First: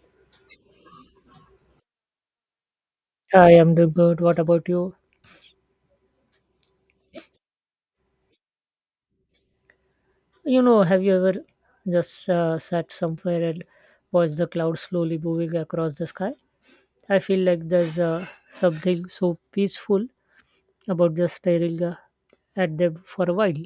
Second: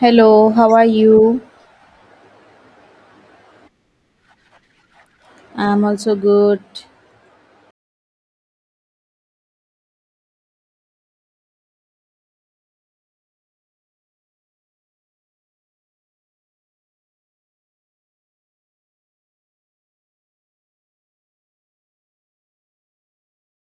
Hello, how are you? Hi, I'm doing good. What about you? I'm also good. Have you ever just sat somewhere and watched the clouds slowly moving across the sky? I feel like there's something so peaceful about just staring at them for a while.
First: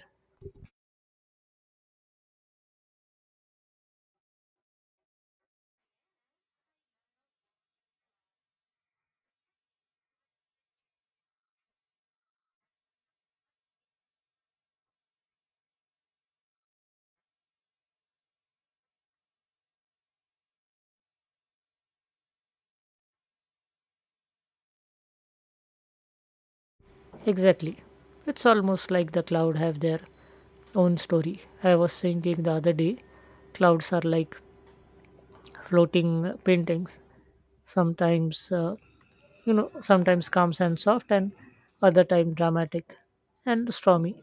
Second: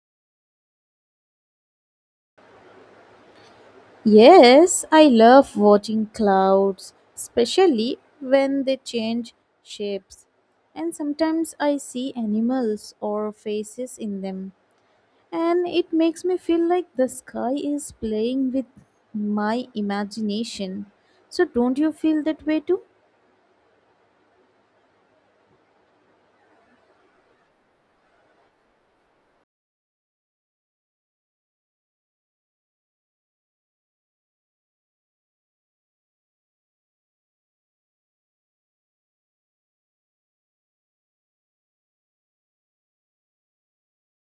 Yes, I love watching clouds, especially when they change shapes. And sometimes I see animals or faces in them, and it makes me feel like the sky is playing with my imagination. So, don't you feel that way too? Exactly. It's almost like the cloud have their own story. I was thinking the other day, clouds are like floating paintings. Sometimes uh, sometimes calm and soft, and other time dramatic and stormy.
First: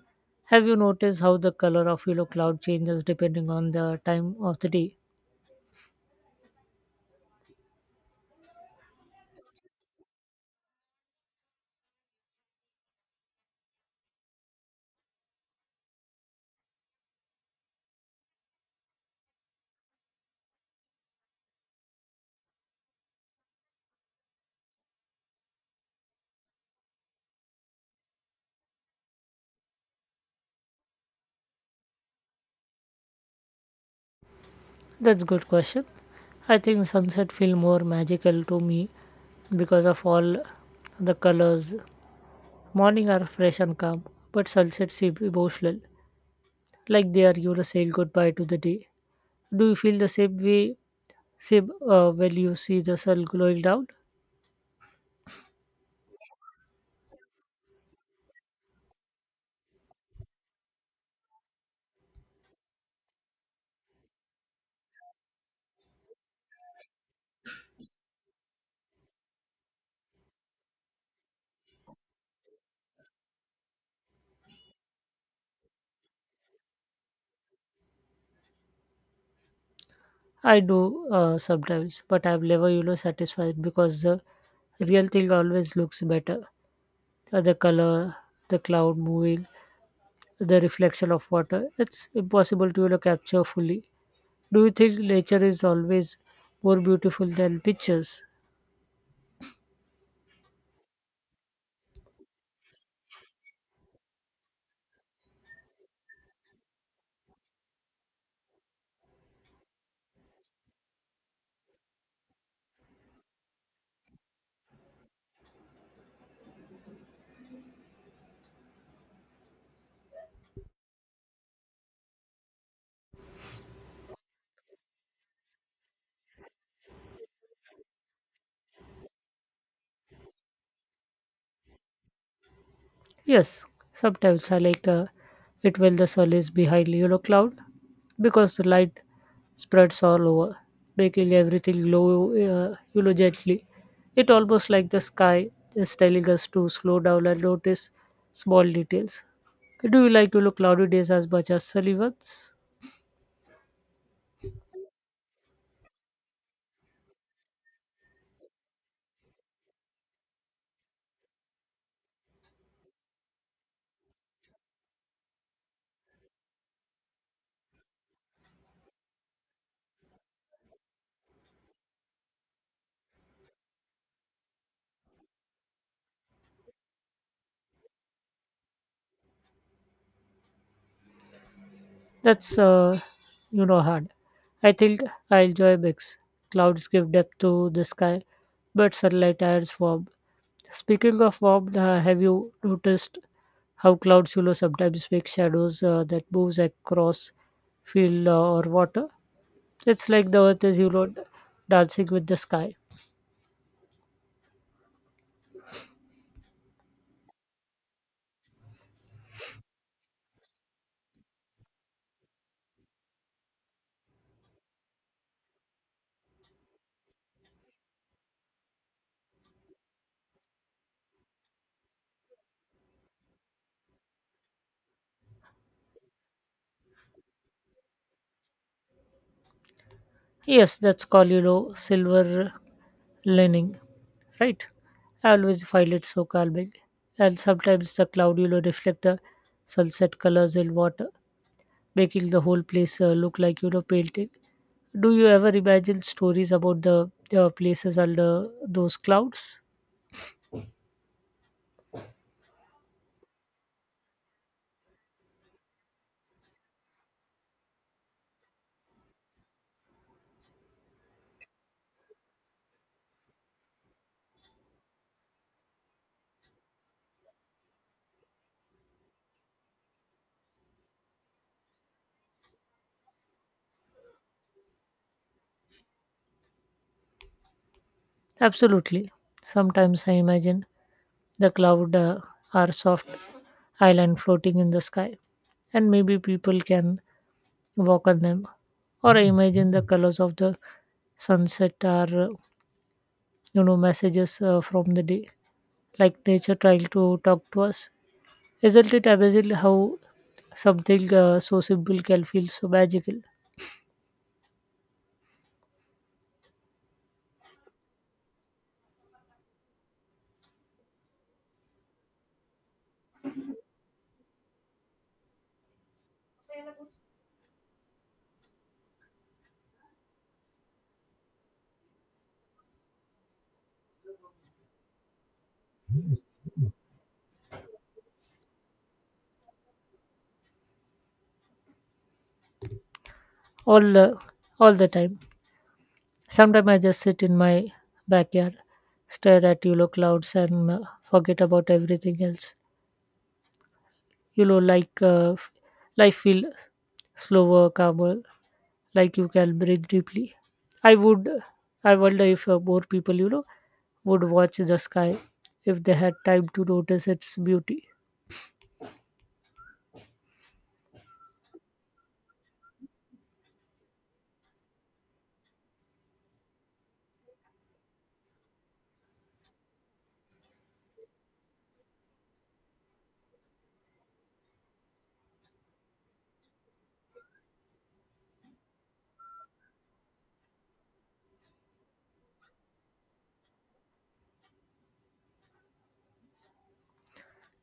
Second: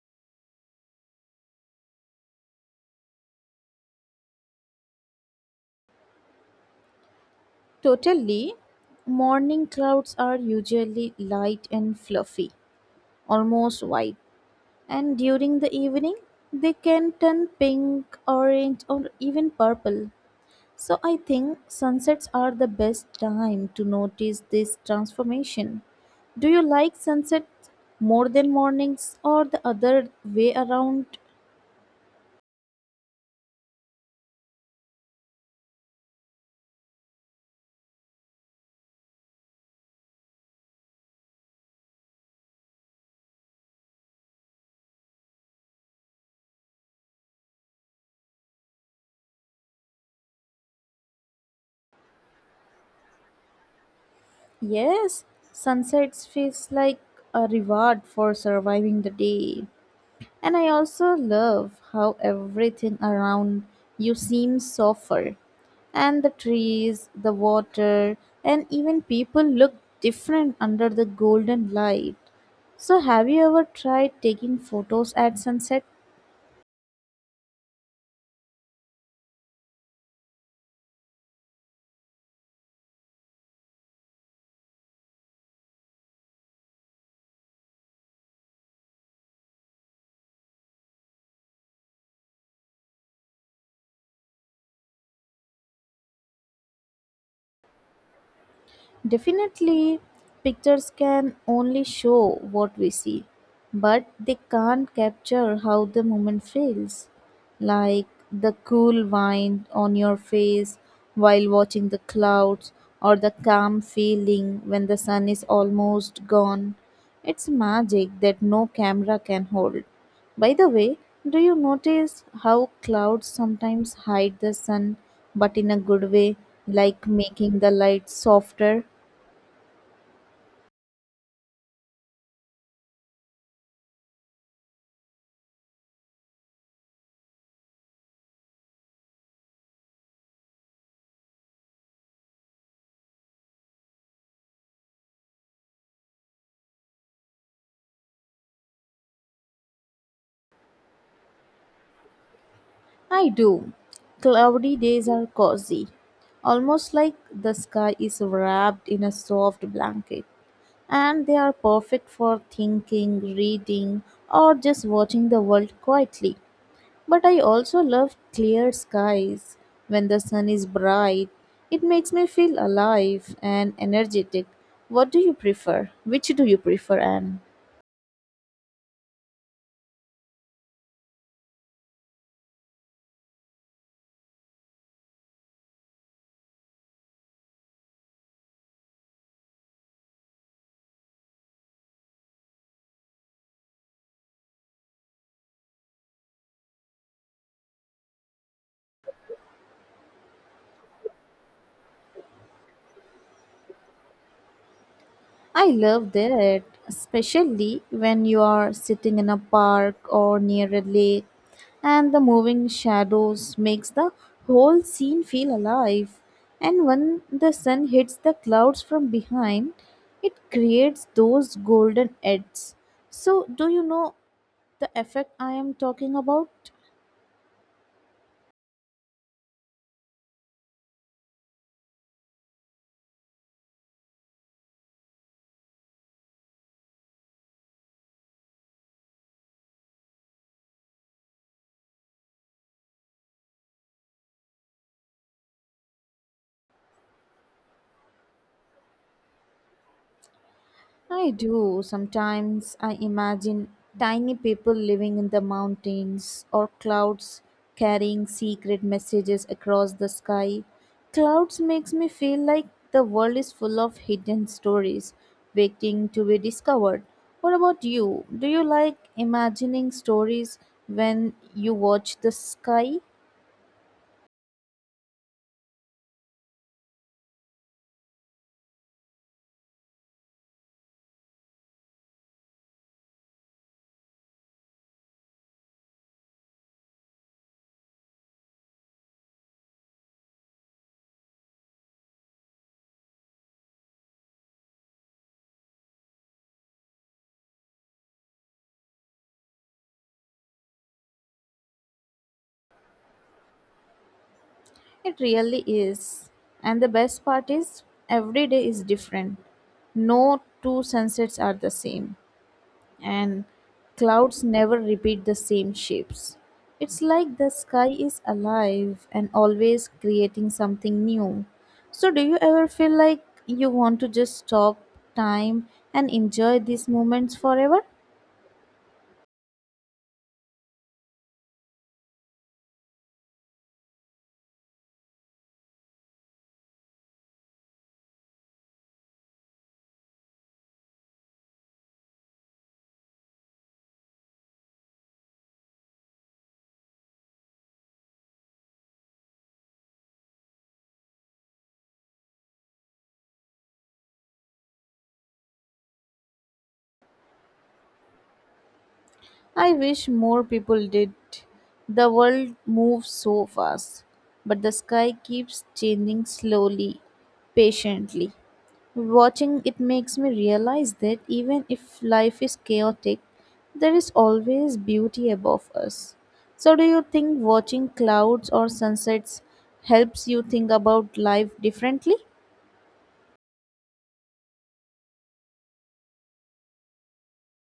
Have you noticed how the color of yellow cloud changes depending on the time of the day? Totally. Morning clouds are usually light and fluffy, almost white. And during the evening, they can turn pink, orange, or even purple. So I think sunsets are the best time to notice this transformation. Do you like sunsets more than mornings or the other way around? That's good question. I think sunset feel more magical to me because of all the colors. Morning are fresh and calm, but sunset seem emotional, like they are you to say goodbye to the day. Do you feel the same way, same when you see the sun going down? Yes, sunsets feels like a reward for surviving the day. And I also love how everything around you seems softer. And the trees, the water, and even people look different under the golden light. So, have you ever tried taking photos at sunset? I do sometimes, but I'm never, satisfied because the real thing always looks better. The color, the cloud moving, the reflection of water. It's impossible to, capture fully. Do you think nature is always more beautiful than pictures? Definitely, pictures can only show what we see, but they can't capture how the moment feels. Like the cool wind on your face while watching the clouds, or the calm feeling when the sun is almost gone. It's magic that no camera can hold. By the way, do you notice how clouds sometimes hide the sun but in a good way, like making the light softer? Yes, sometimes I like it when the sun is behind yellow cloud because the light spreads all over, making everything glow gently. It almost like the sky is telling us to slow down and notice small details. Do you like cloudy days as much as sunny ones? I do. Cloudy days are cozy, almost like the sky is wrapped in a soft blanket, and they are perfect for thinking, reading, or just watching the world quietly. But I also love clear skies. When the sun is bright, it makes me feel alive and energetic. What do you prefer? Which do you prefer, Anne? That's hard. I think I enjoy mix. Clouds give depth to the sky, but sunlight adds warmth. Speaking of warmth, have you noticed how clouds sometimes make shadows that moves across field or water? It's like the earth is dancing with the sky. I love that, especially when you are sitting in a park or near a lake and the moving shadows makes the whole scene feel alive. And when the sun hits the clouds from behind, it creates those golden edges. So, do you know the effect I am talking about? Yes, that's called, silver lining, right? I always find it so calming. And sometimes the cloud, reflect the sunset colors in water, making the whole place look like, painting. Do you ever imagine stories about the places under those clouds? I do. Sometimes I imagine tiny people living in the mountains or clouds carrying secret messages across the sky. Clouds makes me feel like the world is full of hidden stories waiting to be discovered. What about you? Do you like imagining stories when you watch the sky? Absolutely. Sometimes I imagine the cloud are soft island floating in the sky, and maybe people can walk on them. Or I imagine the colors of the sunset are, messages from the day, like nature trying to talk to us. Isn't it amazing how something so simple can feel so magical It really is. And the best part is every day is different. No two sunsets are the same, and clouds never repeat the same shapes. It's like the sky is alive and always creating something new. So, do you ever feel like you want to just stop time and enjoy these moments forever? all uh, all the time? Sometimes I just sit in my backyard, stare at yellow clouds, and forget about everything else. You know, like uh, f- Life feel slower, calmer, like you can breathe deeply. I would, I wonder if more people, would watch the sky if they had time to notice its beauty. I wish more people did. The world moves so fast, but the sky keeps changing slowly, patiently. Watching it makes me realize that even if life is chaotic, there is always beauty above us. So, do you think watching clouds or sunsets helps you think about life differently?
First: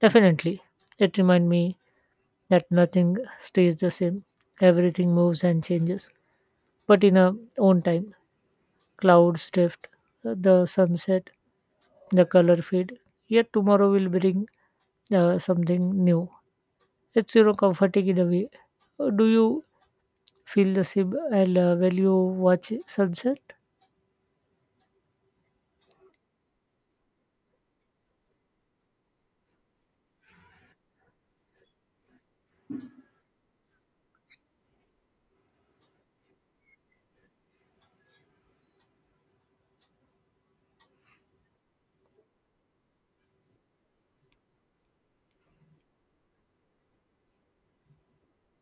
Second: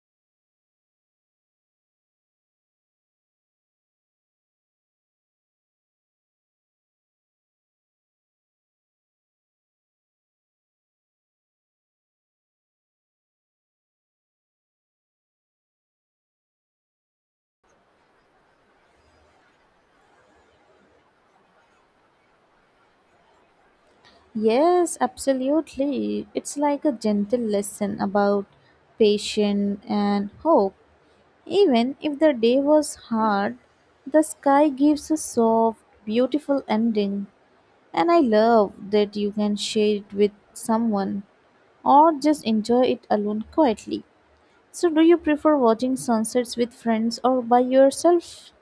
Definitely, it reminds me that nothing stays the same. Everything moves and changes, but in a own time. Clouds drift, the sunset the color fade, yet tomorrow will bring something new. It's comforting in a way. Do you feel the same? And when you watch sunset, Yes, absolutely. It's like a gentle lesson about patience and hope. Even if the day was hard, the sky gives a soft, beautiful ending. And I love that you can share it with someone, or just enjoy it alone quietly. So, do you prefer watching sunsets with friends or by yourself?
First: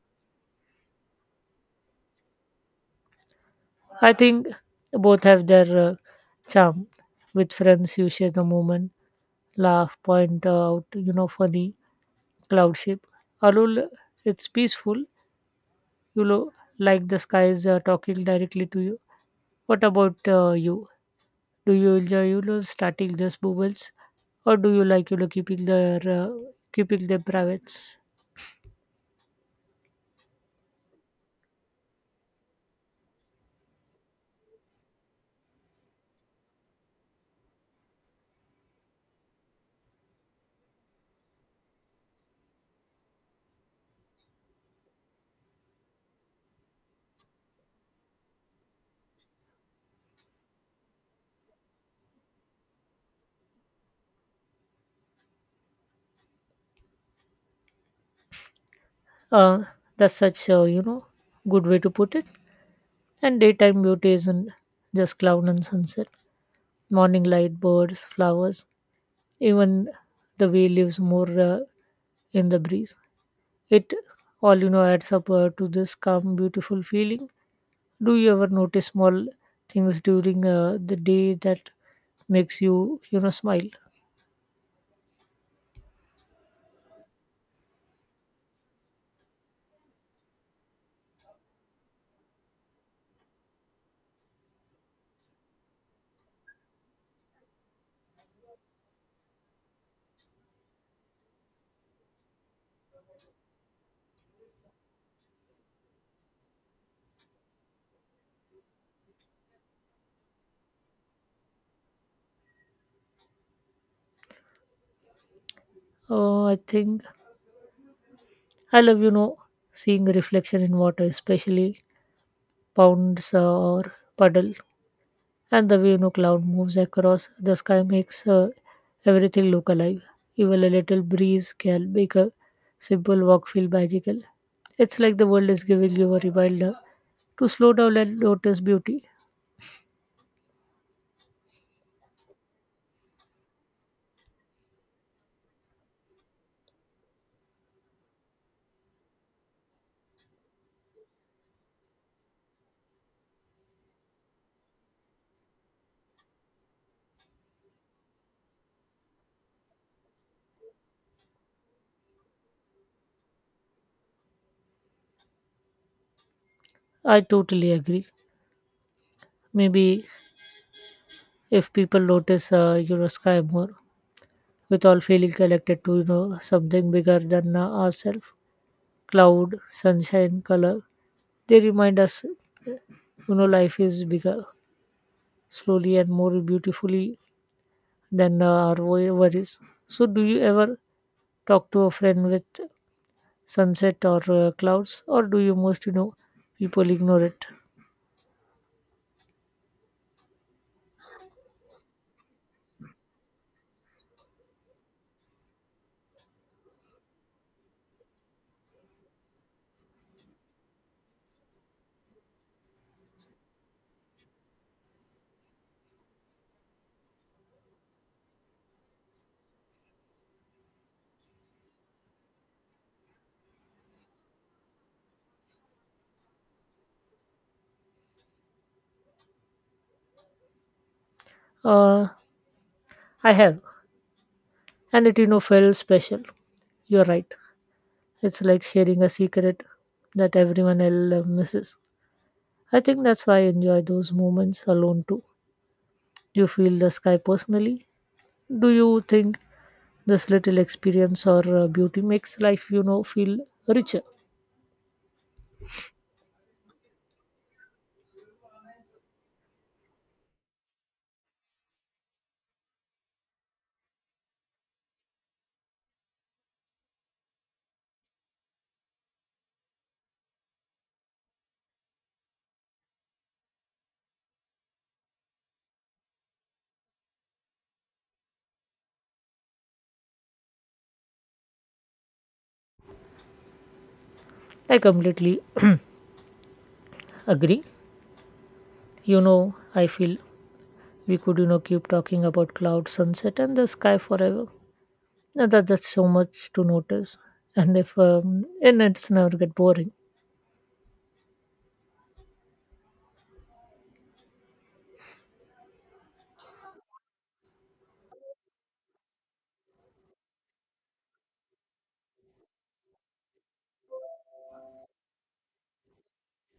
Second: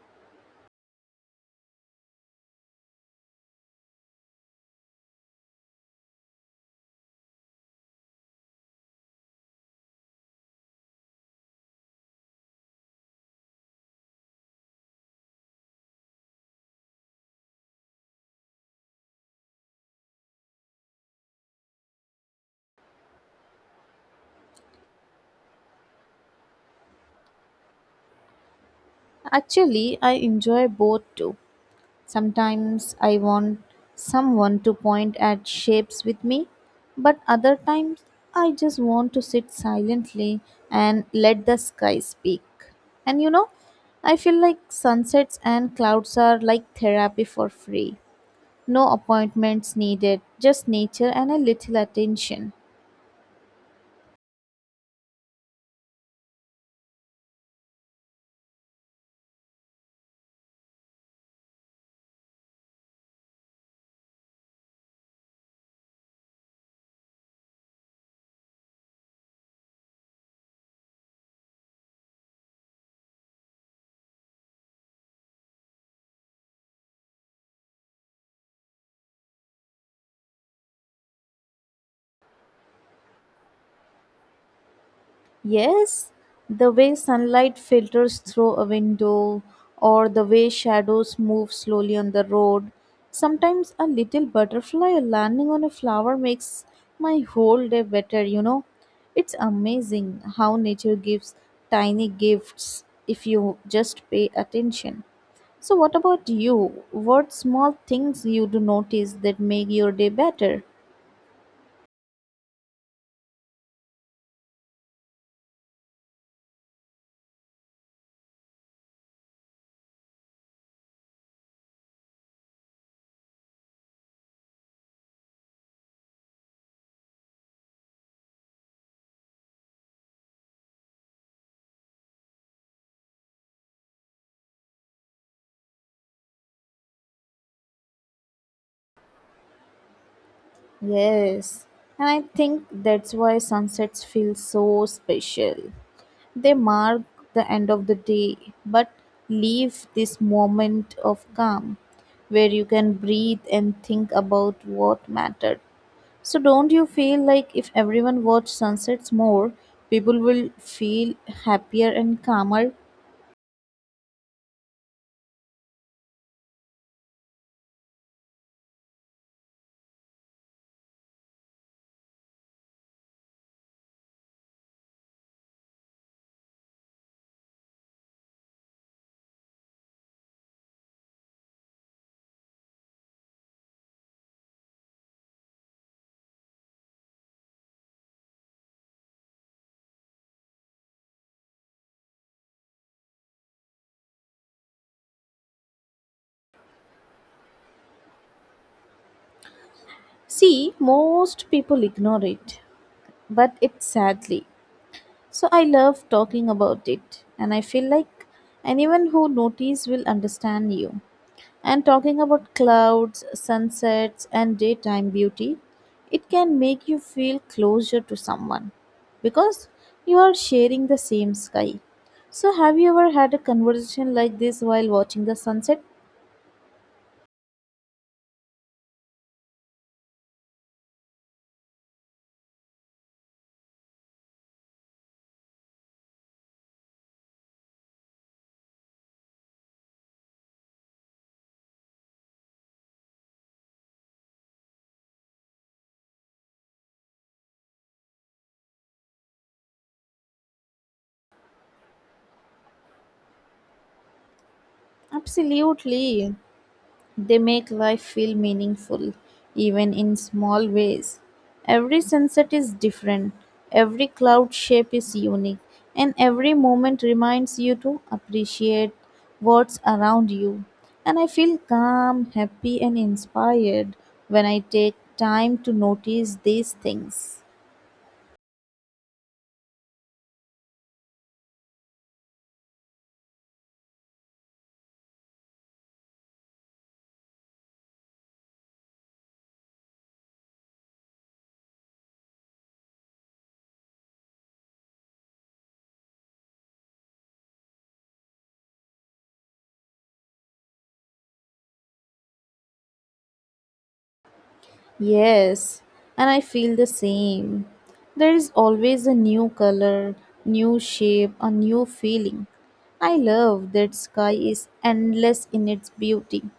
I think both have their charm. With friends, you share the moment, laugh, point out, funny cloud shape. Alone, it's peaceful. You know, like the sky is talking directly to you. What about you? Do you enjoy starting these moments, or do you like keeping them privates? Actually, I enjoy both too. Sometimes I want someone to point at shapes with me, but other times I just want to sit silently and let the sky speak. And you know, I feel like sunsets and clouds are like therapy for free. No appointments needed, just nature and a little attention. Uh, that's such a good way to put it. And daytime beauty isn't just cloud and sunset. Morning light, birds, flowers, even the way leaves more in the breeze. It all adds up to this calm, beautiful feeling. Do you ever notice small things during the day that makes you you know smile? Yes, the way sunlight filters through a window or the way shadows move slowly on the road. Sometimes a little butterfly landing on a flower makes my whole day better, you know. It's amazing how nature gives tiny gifts if you just pay attention. So, what about you? What small things you do notice that make your day better? I think I love, seeing the reflection in water, especially ponds or puddle, and the way cloud moves across the sky makes everything look alive. Even a little breeze can make a simple walk feel magical. It's like the world is giving you a reminder to slow down and notice beauty. Yes, and I think that's why sunsets feel so special. They mark the end of the day, but leave this moment of calm where you can breathe and think about what mattered. So, don't you feel like if everyone watched sunsets more, people will feel happier and calmer? I totally agree. Maybe if people notice, sky more, with all feeling connected to something bigger than ourselves, cloud, sunshine, color. They remind us, life is bigger, slowly and more beautifully than worries. So, do you ever talk to a friend with sunset or clouds, or do you most, people ignore it? See, most people ignore it, but it's sadly. So I love talking about it, and I feel like anyone who notices will understand you. And talking about clouds, sunsets, and daytime beauty, it can make you feel closer to someone because you are sharing the same sky. So, have you ever had a conversation like this while watching the sunset? Uh, I have, and it, felt special. You're right. It's like sharing a secret that everyone else misses. I think that's why I enjoy those moments alone too. You feel the sky personally? Do you think this little experience or beauty makes life feel richer? Absolutely. They make life feel meaningful, even in small ways. Every sunset is different, every cloud shape is unique, and every moment reminds you to appreciate what's around you. And I feel calm, happy, and inspired when I take time to notice these things. I completely agree. I feel we could keep talking about cloud sunset and the sky forever. Now, that's so much to notice, and if and it's never get boring. Yes, and I feel the same. There is always a new color, new shape, a new feeling. I love that sky is endless in its beauty,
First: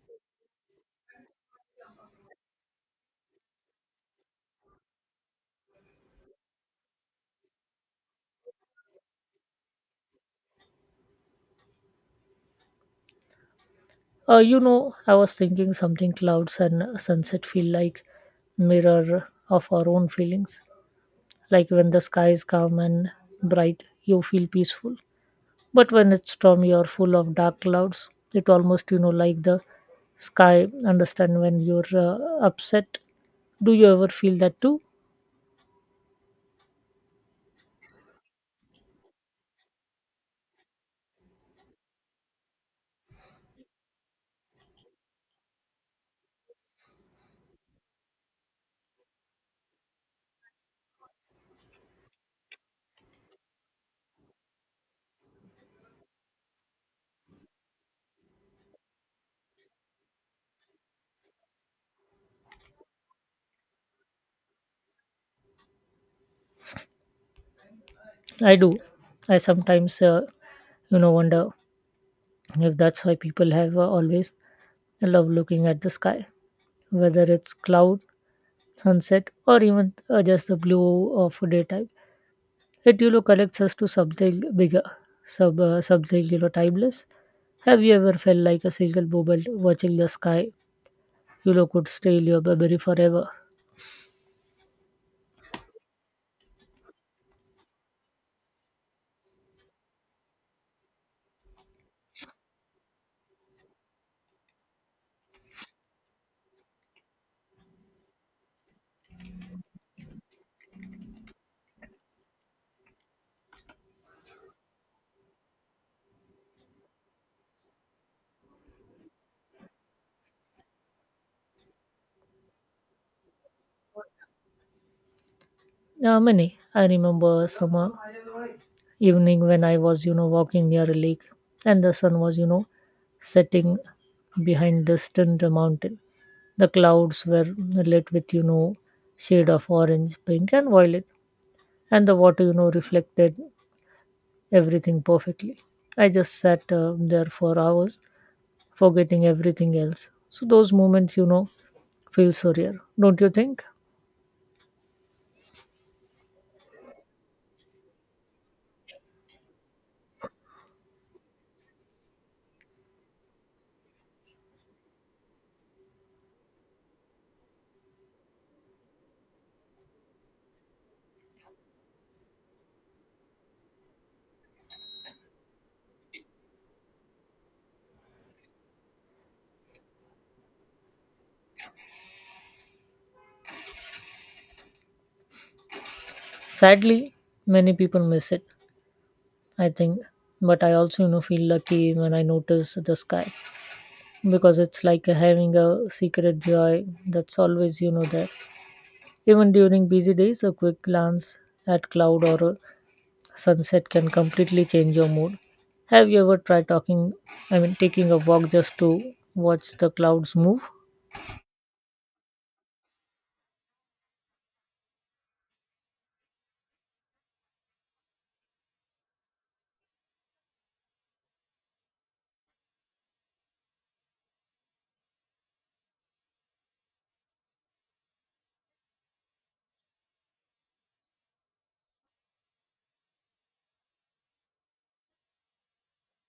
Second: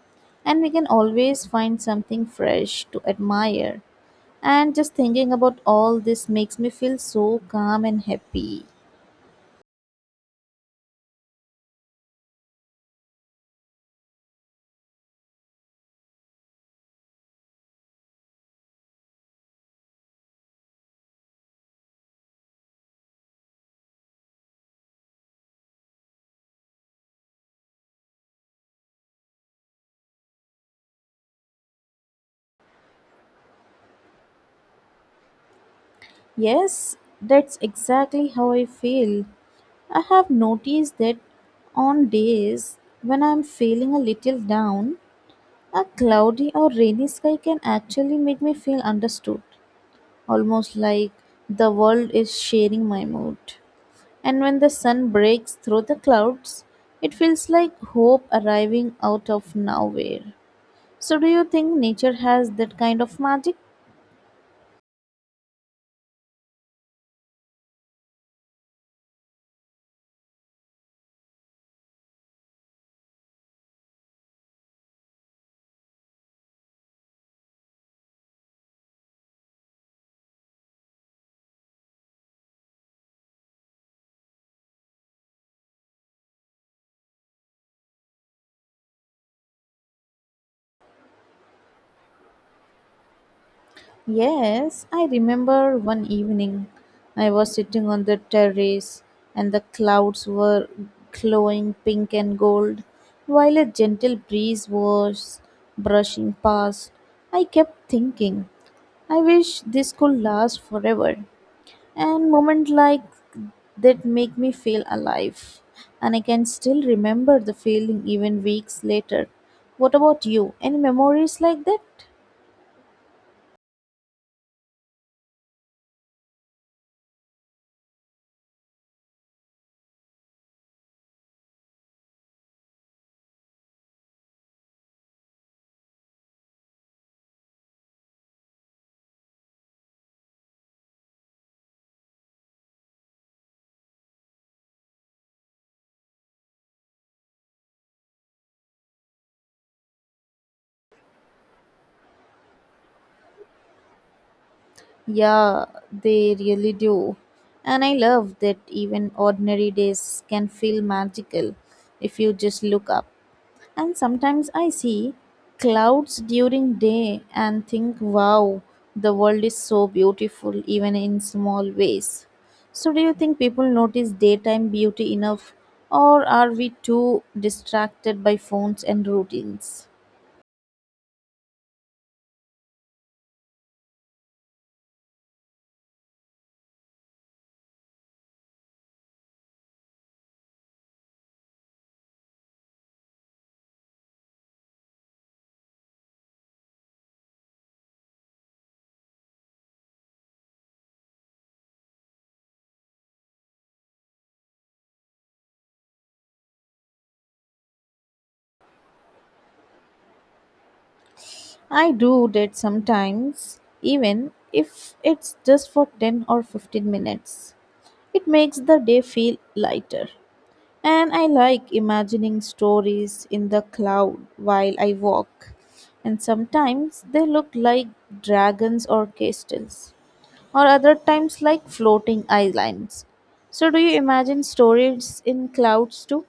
and we can always find something fresh to admire. And just thinking about all this makes me feel so calm and happy. I was thinking something: clouds and sunset feel like mirror of our own feelings, like when the sky is calm and bright you feel peaceful. But when it's stormy or full of dark clouds, it almost, like the sky understand when you're upset. Do you ever feel that too? Yes, that's exactly how I feel. I have noticed that on days when I'm feeling a little down, a cloudy or rainy sky can actually make me feel understood, almost like the world is sharing my mood. And when the sun breaks through the clouds, it feels like hope arriving out of nowhere. So, do you think nature has that kind of magic? I do. I sometimes, wonder if that's why people have always loved looking at the sky, whether it's cloud, sunset, or even just the blue of daytime. It, connects us to something bigger, something, timeless. Have you ever felt like a single moment watching the sky yellow could steal your baby forever? Yes, I remember one evening I was sitting on the terrace and the clouds were glowing pink and gold while a gentle breeze was brushing past. I kept thinking, I wish this could last forever. And moments like that make me feel alive. And I can still remember the feeling even weeks later. What about you? Any memories like that? Many. I remember summer evening when I was, walking near a lake and the sun was, setting behind distant mountain. The clouds were lit with, shade of orange, pink and violet, and the water, reflected everything perfectly. I just sat there for hours, forgetting everything else. So those moments, feel so rare, don't you think? Yeah, they really do. And I love that even ordinary days can feel magical if you just look up. And sometimes I see clouds during day and think, wow, the world is so beautiful even in small ways. So do you think people notice daytime beauty enough or are we too distracted by phones and routines? Sadly, many people miss it, I think. But I also, feel lucky when I notice the sky, because it's like having a secret joy that's always, there. Even during busy days, a quick glance at cloud or a sunset can completely change your mood. Have you ever tried talking? I mean, taking a walk just to watch the clouds move? I do that sometimes, even if it's just for 10 or 15 minutes. It makes the day feel lighter. And I like imagining stories in the cloud while I walk. And sometimes they look like dragons or castles, or other times like floating islands. So, do you imagine stories in clouds too?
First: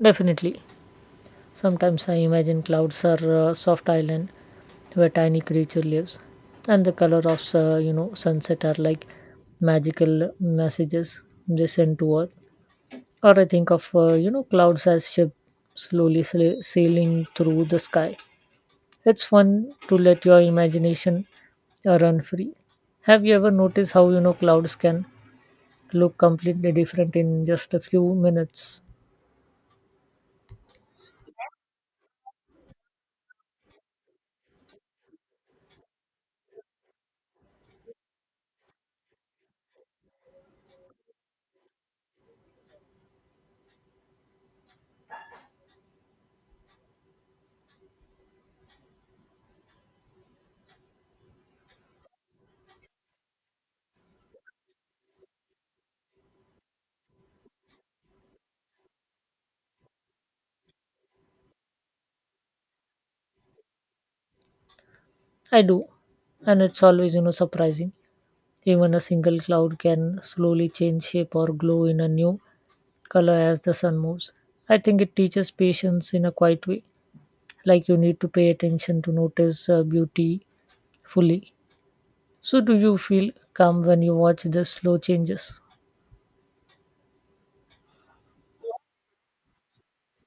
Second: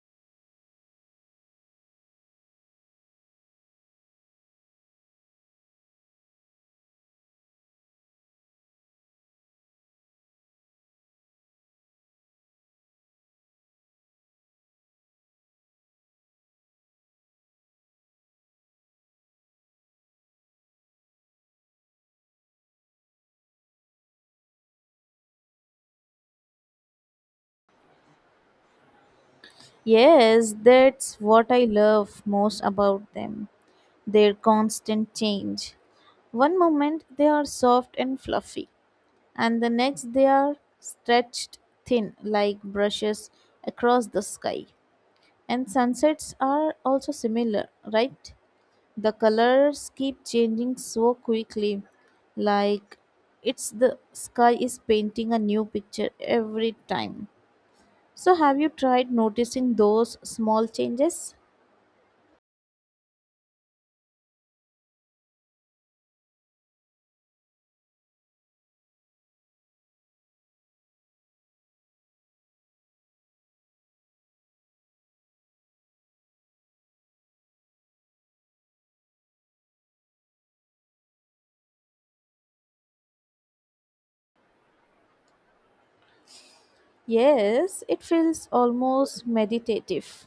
Definitely. Sometimes I imagine clouds are soft island where tiny creature lives, and the color of sunset are like magical messages they send to Earth. Or I think of clouds as ship sailing through the sky. It's fun to let your imagination run free. Have you ever noticed how clouds can look completely different in just a few minutes? Yes, that's what I love most about them, their constant change. One moment they are soft and fluffy, and the next they are stretched thin like brushes across the sky. And sunsets are also similar, right? The colors keep changing so quickly, like it's the sky is painting a new picture every time. So, have you tried noticing those small changes? I do, and it's always surprising. Even a single cloud can slowly change shape or glow in a new color as the sun moves. I think it teaches patience in a quiet way, like you need to pay attention to notice beauty fully. So, do you feel calm when you watch the slow changes? Yes, it feels almost meditative.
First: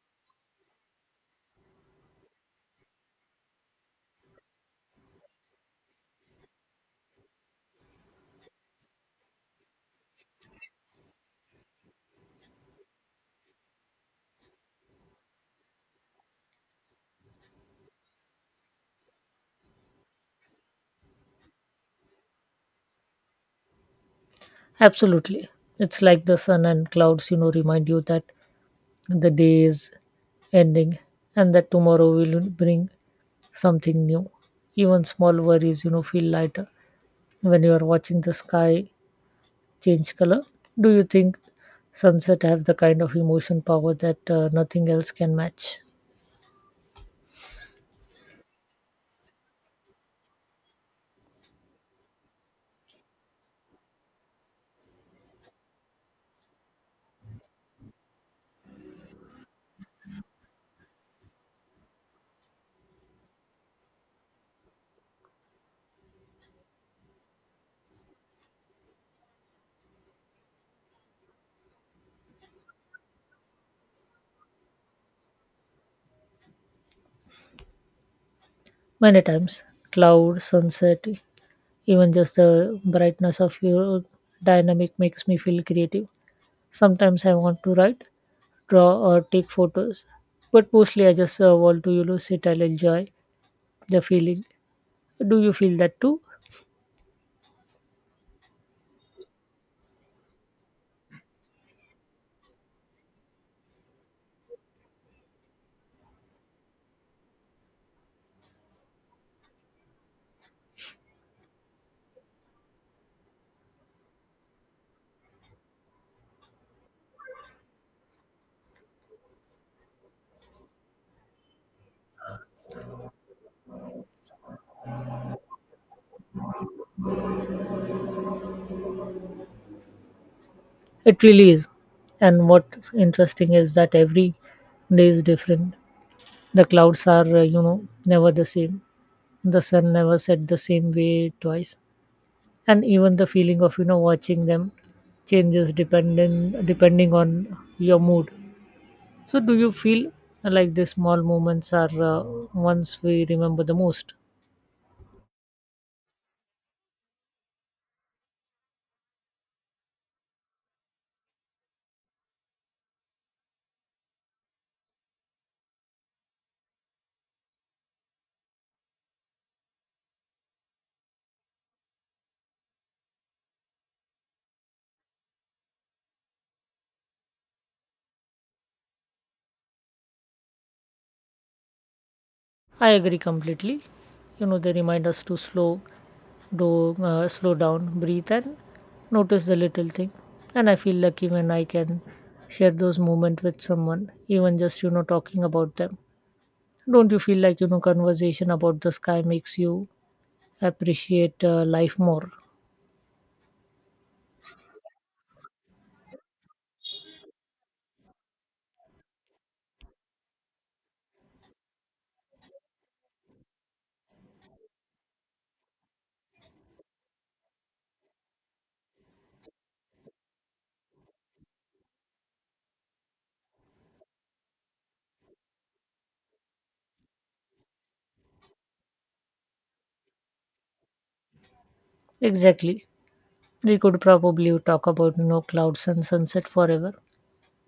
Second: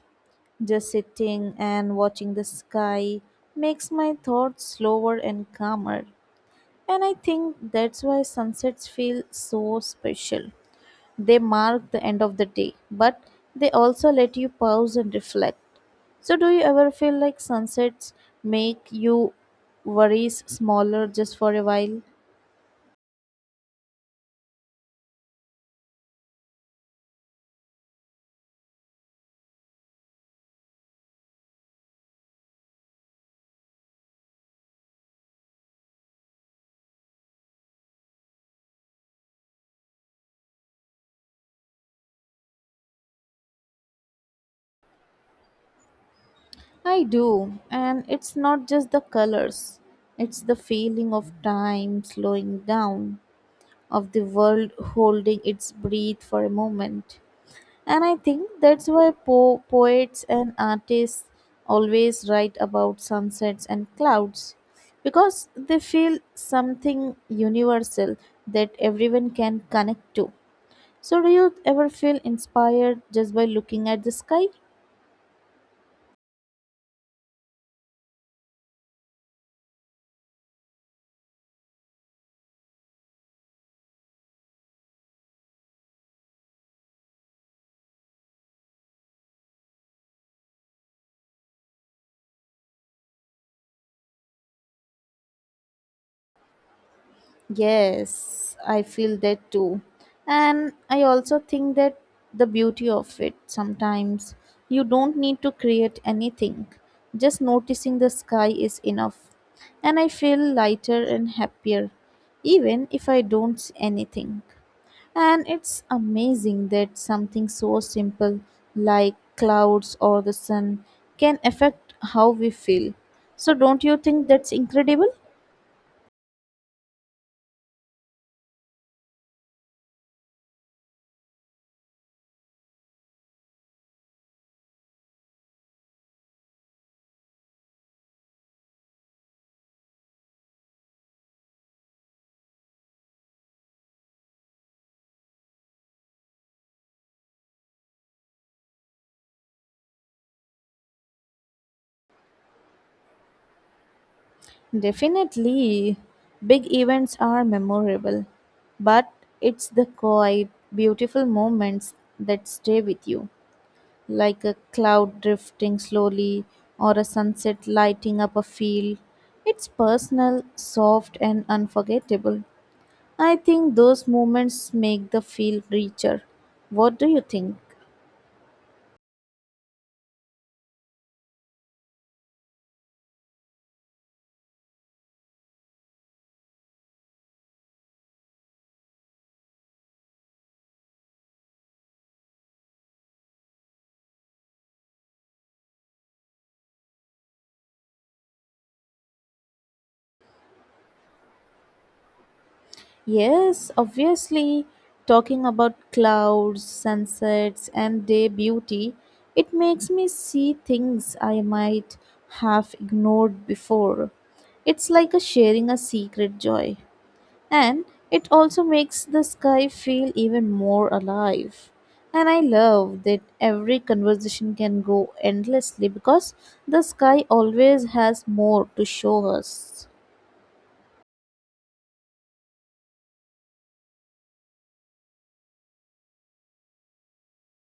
Just sitting and watching the sky makes my thoughts slower and calmer. And I think that's why sunsets feel so special. They mark the end of the day, but they also let you pause and reflect. So, do you ever feel like sunsets make you worries smaller just for a while? Absolutely. It's like the sun and clouds, remind you that the day is ending and that tomorrow will bring something new. Even small worries, feel lighter when you are watching the sky change color. Do you think sunset have the kind of emotion power that nothing else can match? I do, and it's not just the colors, it's the feeling of time slowing down, of the world holding its breath for a moment. And I think that's why poets and artists always write about sunsets and clouds because they feel something universal that everyone can connect to. So, do you ever feel inspired just by looking at the sky? Many times, cloud, sunset, even just the brightness of your dynamic makes me feel creative. Sometimes I want to write, draw, or take photos, but mostly I just want to sit and enjoy the feeling. Do you feel that too? Yes, I feel that too. And I also think that the beauty of it sometimes you don't need to create anything, just noticing the sky is enough. And I feel lighter and happier, even if I don't see anything. And it's amazing that something so simple like clouds or the sun can affect how we feel. So, don't you think that's incredible? It really is. And what's interesting is that every day is different. The clouds are, never the same. The sun never set the same way twice, and even the feeling of watching them changes depending on your mood. So, do you feel like these small moments are ones we remember the most? Definitely, big events are memorable, but it's the quiet, beautiful moments that stay with you, like a cloud drifting slowly or a sunset lighting up a field. It's personal, soft, and unforgettable. I think those moments make the feel richer. What do you think? I agree completely. You know, they remind us to slow down, breathe, and notice the little thing. And I feel lucky when I can share those moments with someone, even just talking about them. Don't you feel like, conversation about the sky makes you appreciate life more? Yes, obviously, talking about clouds, sunsets, and day beauty, it makes me see things I might have ignored before. It's like a sharing a secret joy. And it also makes the sky feel even more alive. And I love that every conversation can go endlessly because the sky always has more to show us. Exactly. We could probably talk about, clouds and sunset forever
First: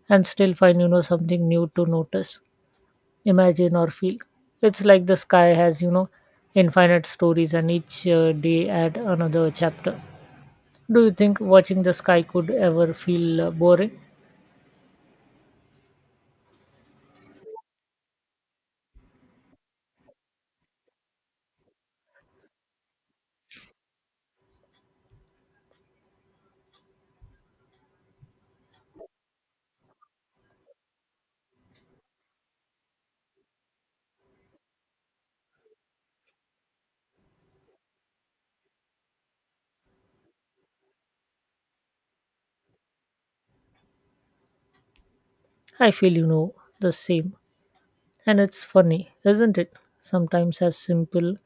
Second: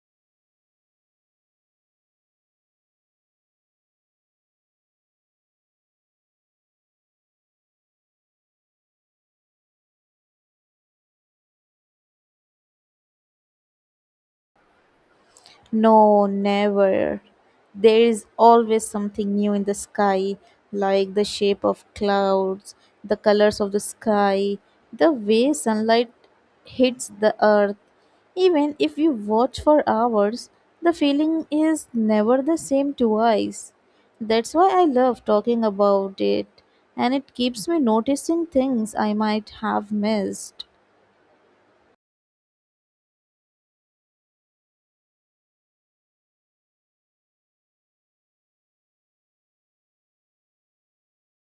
and still find, something new to notice, imagine, or feel. It's like the sky has, infinite stories and each day add another chapter. Do you think watching the sky could ever feel boring? No, never. There is always something new in the sky, like the shape of clouds, the colors of the sky, the way sunlight hits the earth. Even if you watch for hours, the feeling is never the same twice. That's why I love talking about it, and it keeps me noticing things I might have missed. I feel, the same. And it's funny, isn't it? Sometimes as simple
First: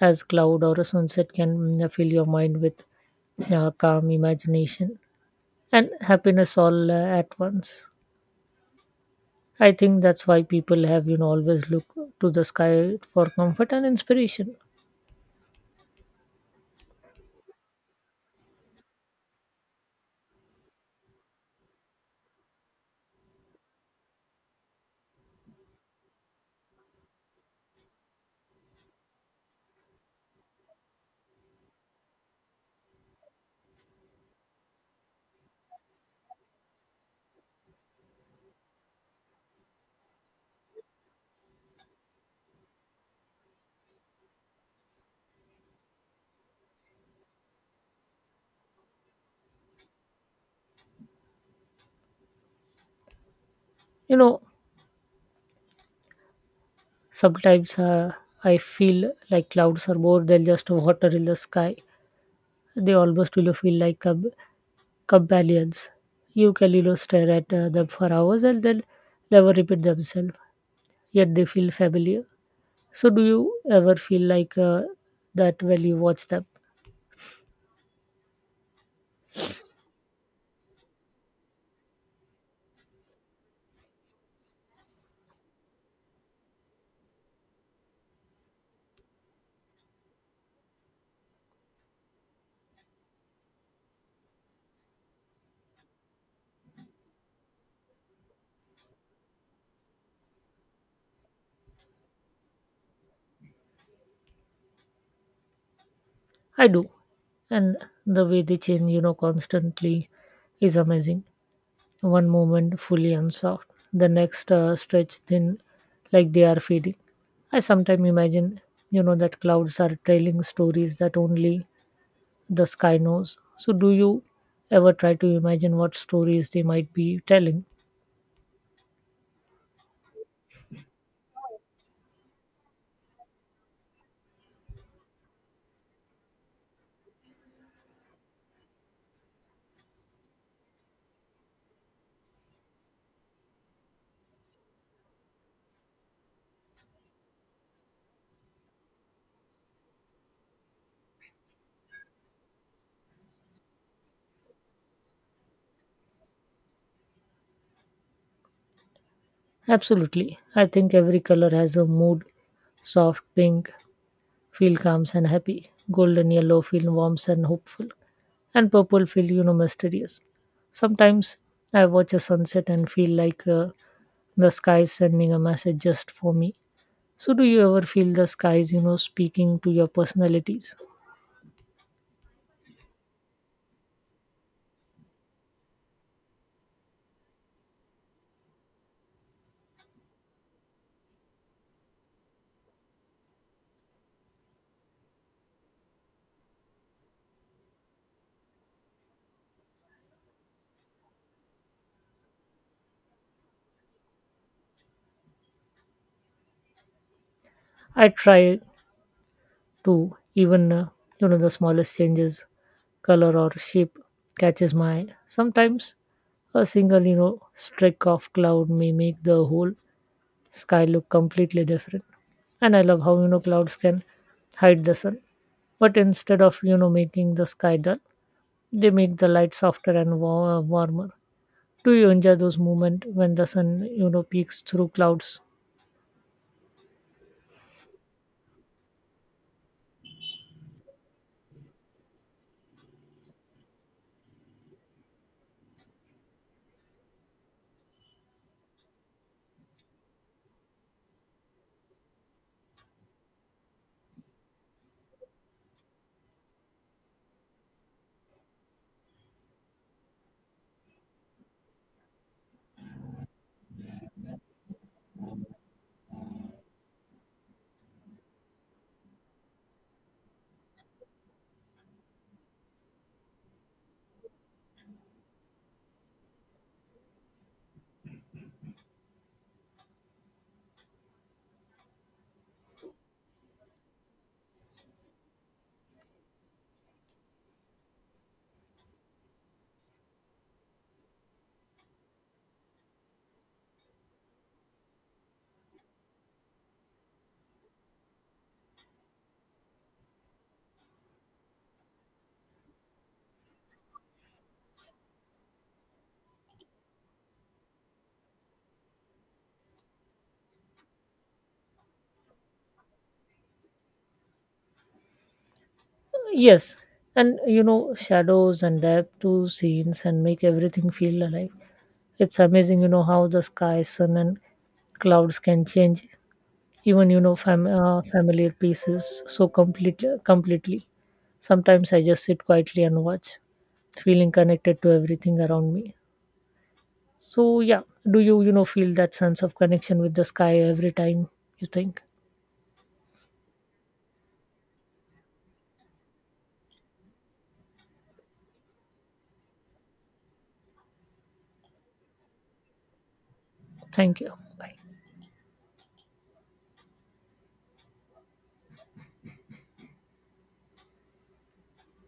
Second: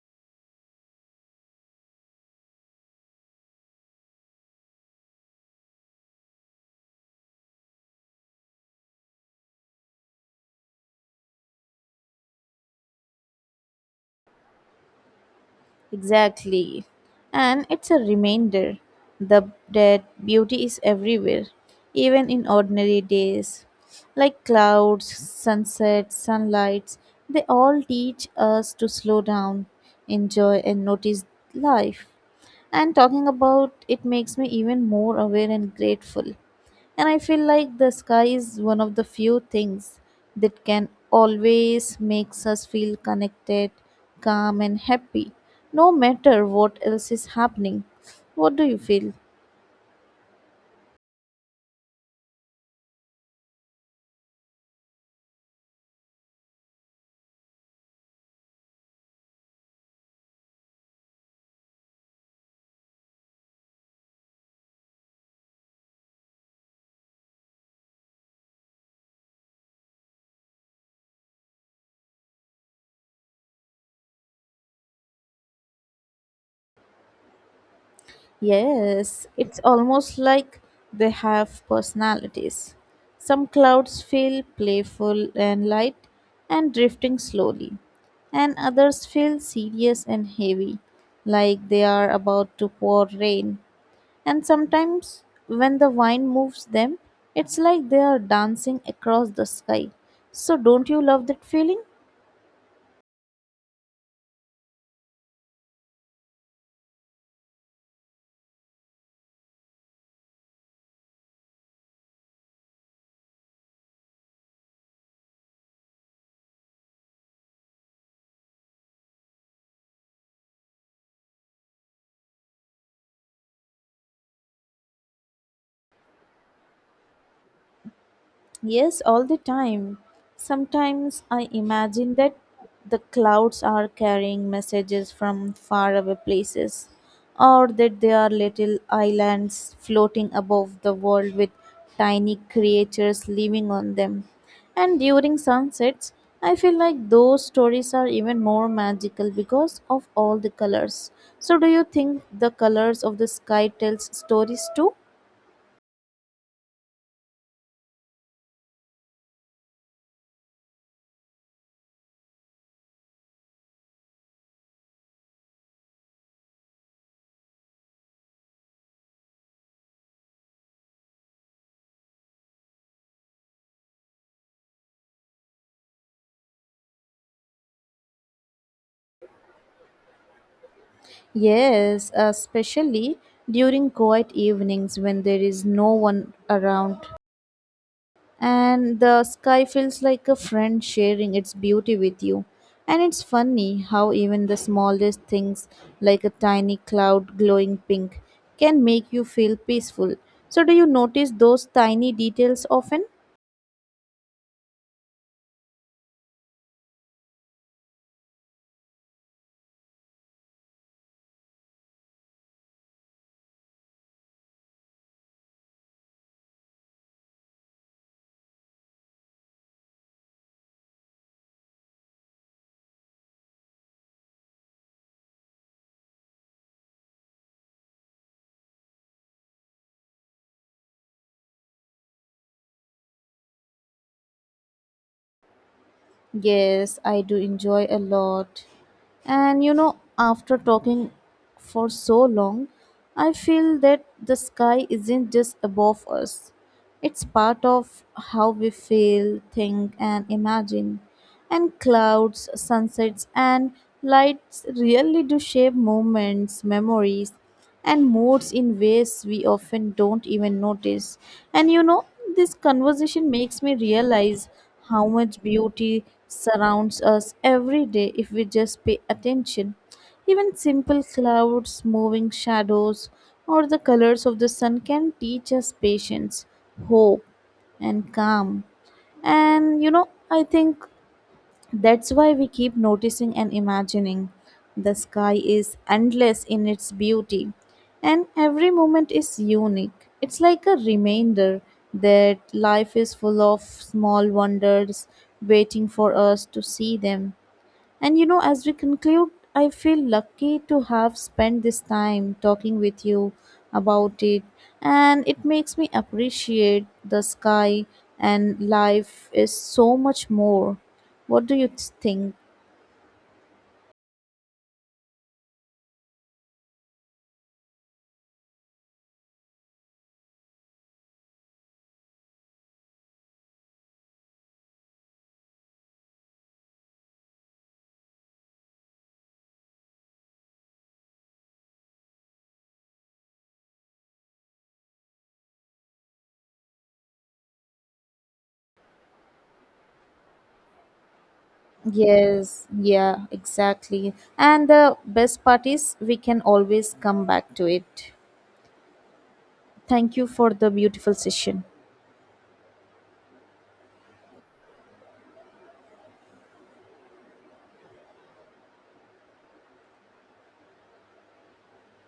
as cloud or a sunset can fill your mind with calm imagination and happiness all at once. I think that's why people have always look to the sky for comfort and inspiration. Exactly. And it's a reminder that beauty is everywhere, even in ordinary days. Like clouds, sunsets, sunlights, they all teach us to slow down, enjoy, and notice life. And talking about it makes me even more aware and grateful. And I feel like the sky is one of the few things that can always makes us feel connected, calm and happy, no matter what else is happening. What do you feel? You know, sometimes I feel like clouds are more than just water in the sky. They almost will feel like companions. You can stare at them for hours and they'll never repeat themselves, yet they feel familiar. So, do you ever feel like that when you watch them? Yes, it's almost like they have personalities. Some clouds feel playful and light and drifting slowly, and others feel serious and heavy, like they are about to pour rain. And sometimes when the wind moves them, it's like they are dancing across the sky. So, don't you love that feeling? I do, and the way they change, constantly is amazing. One moment fully and soft, the next stretch thin, like they are fading. I sometimes imagine, that clouds are trailing stories that only the sky knows. So, do you ever try to imagine what stories they might be telling? Yes, all the time. Sometimes I imagine that the clouds are carrying messages from faraway places, or that they are little islands floating above the world with tiny creatures living on them. And during sunsets, I feel like those stories are even more magical because of all the colors. So, do you think the colors of the sky tells stories too? Absolutely. I think every color has a mood. Soft pink feel calms and happy. Golden yellow feel warm and hopeful. And purple feel, mysterious. Sometimes I watch a sunset and feel like the sky is sending a message just for me. So, do you ever feel the skies, speaking to your personalities? Yes, especially during quiet evenings when there is no one around and the sky feels like a friend sharing its beauty with you. And it's funny how even the smallest things, like a tiny cloud glowing pink, can make you feel peaceful. So, do you notice those tiny details often? I try to, even, the smallest changes, color or shape catches my eye. Sometimes a single, streak of cloud may make the whole sky look completely different. And I love how clouds can hide the sun, but instead of making the sky dull, they make the light softer and warmer. Do you enjoy those moments when the sun peeks through clouds? Yes, I do enjoy a lot. And you know, after talking for so long, I feel that the sky isn't just above us. It's part of how we feel, think, and imagine. And clouds, sunsets, and lights really do shape moments, memories, and moods in ways we often don't even notice. And you know, this conversation makes me realize how much beauty surrounds us every day if we just pay attention. Even simple clouds, moving shadows, or the colors of the sun can teach us patience, hope, and calm. And you know, I think that's why we keep noticing and imagining. The sky is endless in its beauty, and every moment is unique. It's like a reminder that life is full of small wonders waiting for us to see them. And you know, as we conclude, I feel lucky to have spent this time talking with you about it, and it makes me appreciate the sky and life is so much more. What do you think? Yes, and shadows and depth to scenes and make everything feel alive. It's amazing how the sky, sun and clouds can change even familiar pieces so completely. Sometimes I just sit quietly and watch, feeling connected to everything around me. So yeah, do you you know feel that sense of connection with the sky every time you think? Yes, yeah, exactly. And the best part is we can always come back to it. Thank you for the beautiful session. Thank you. Bye.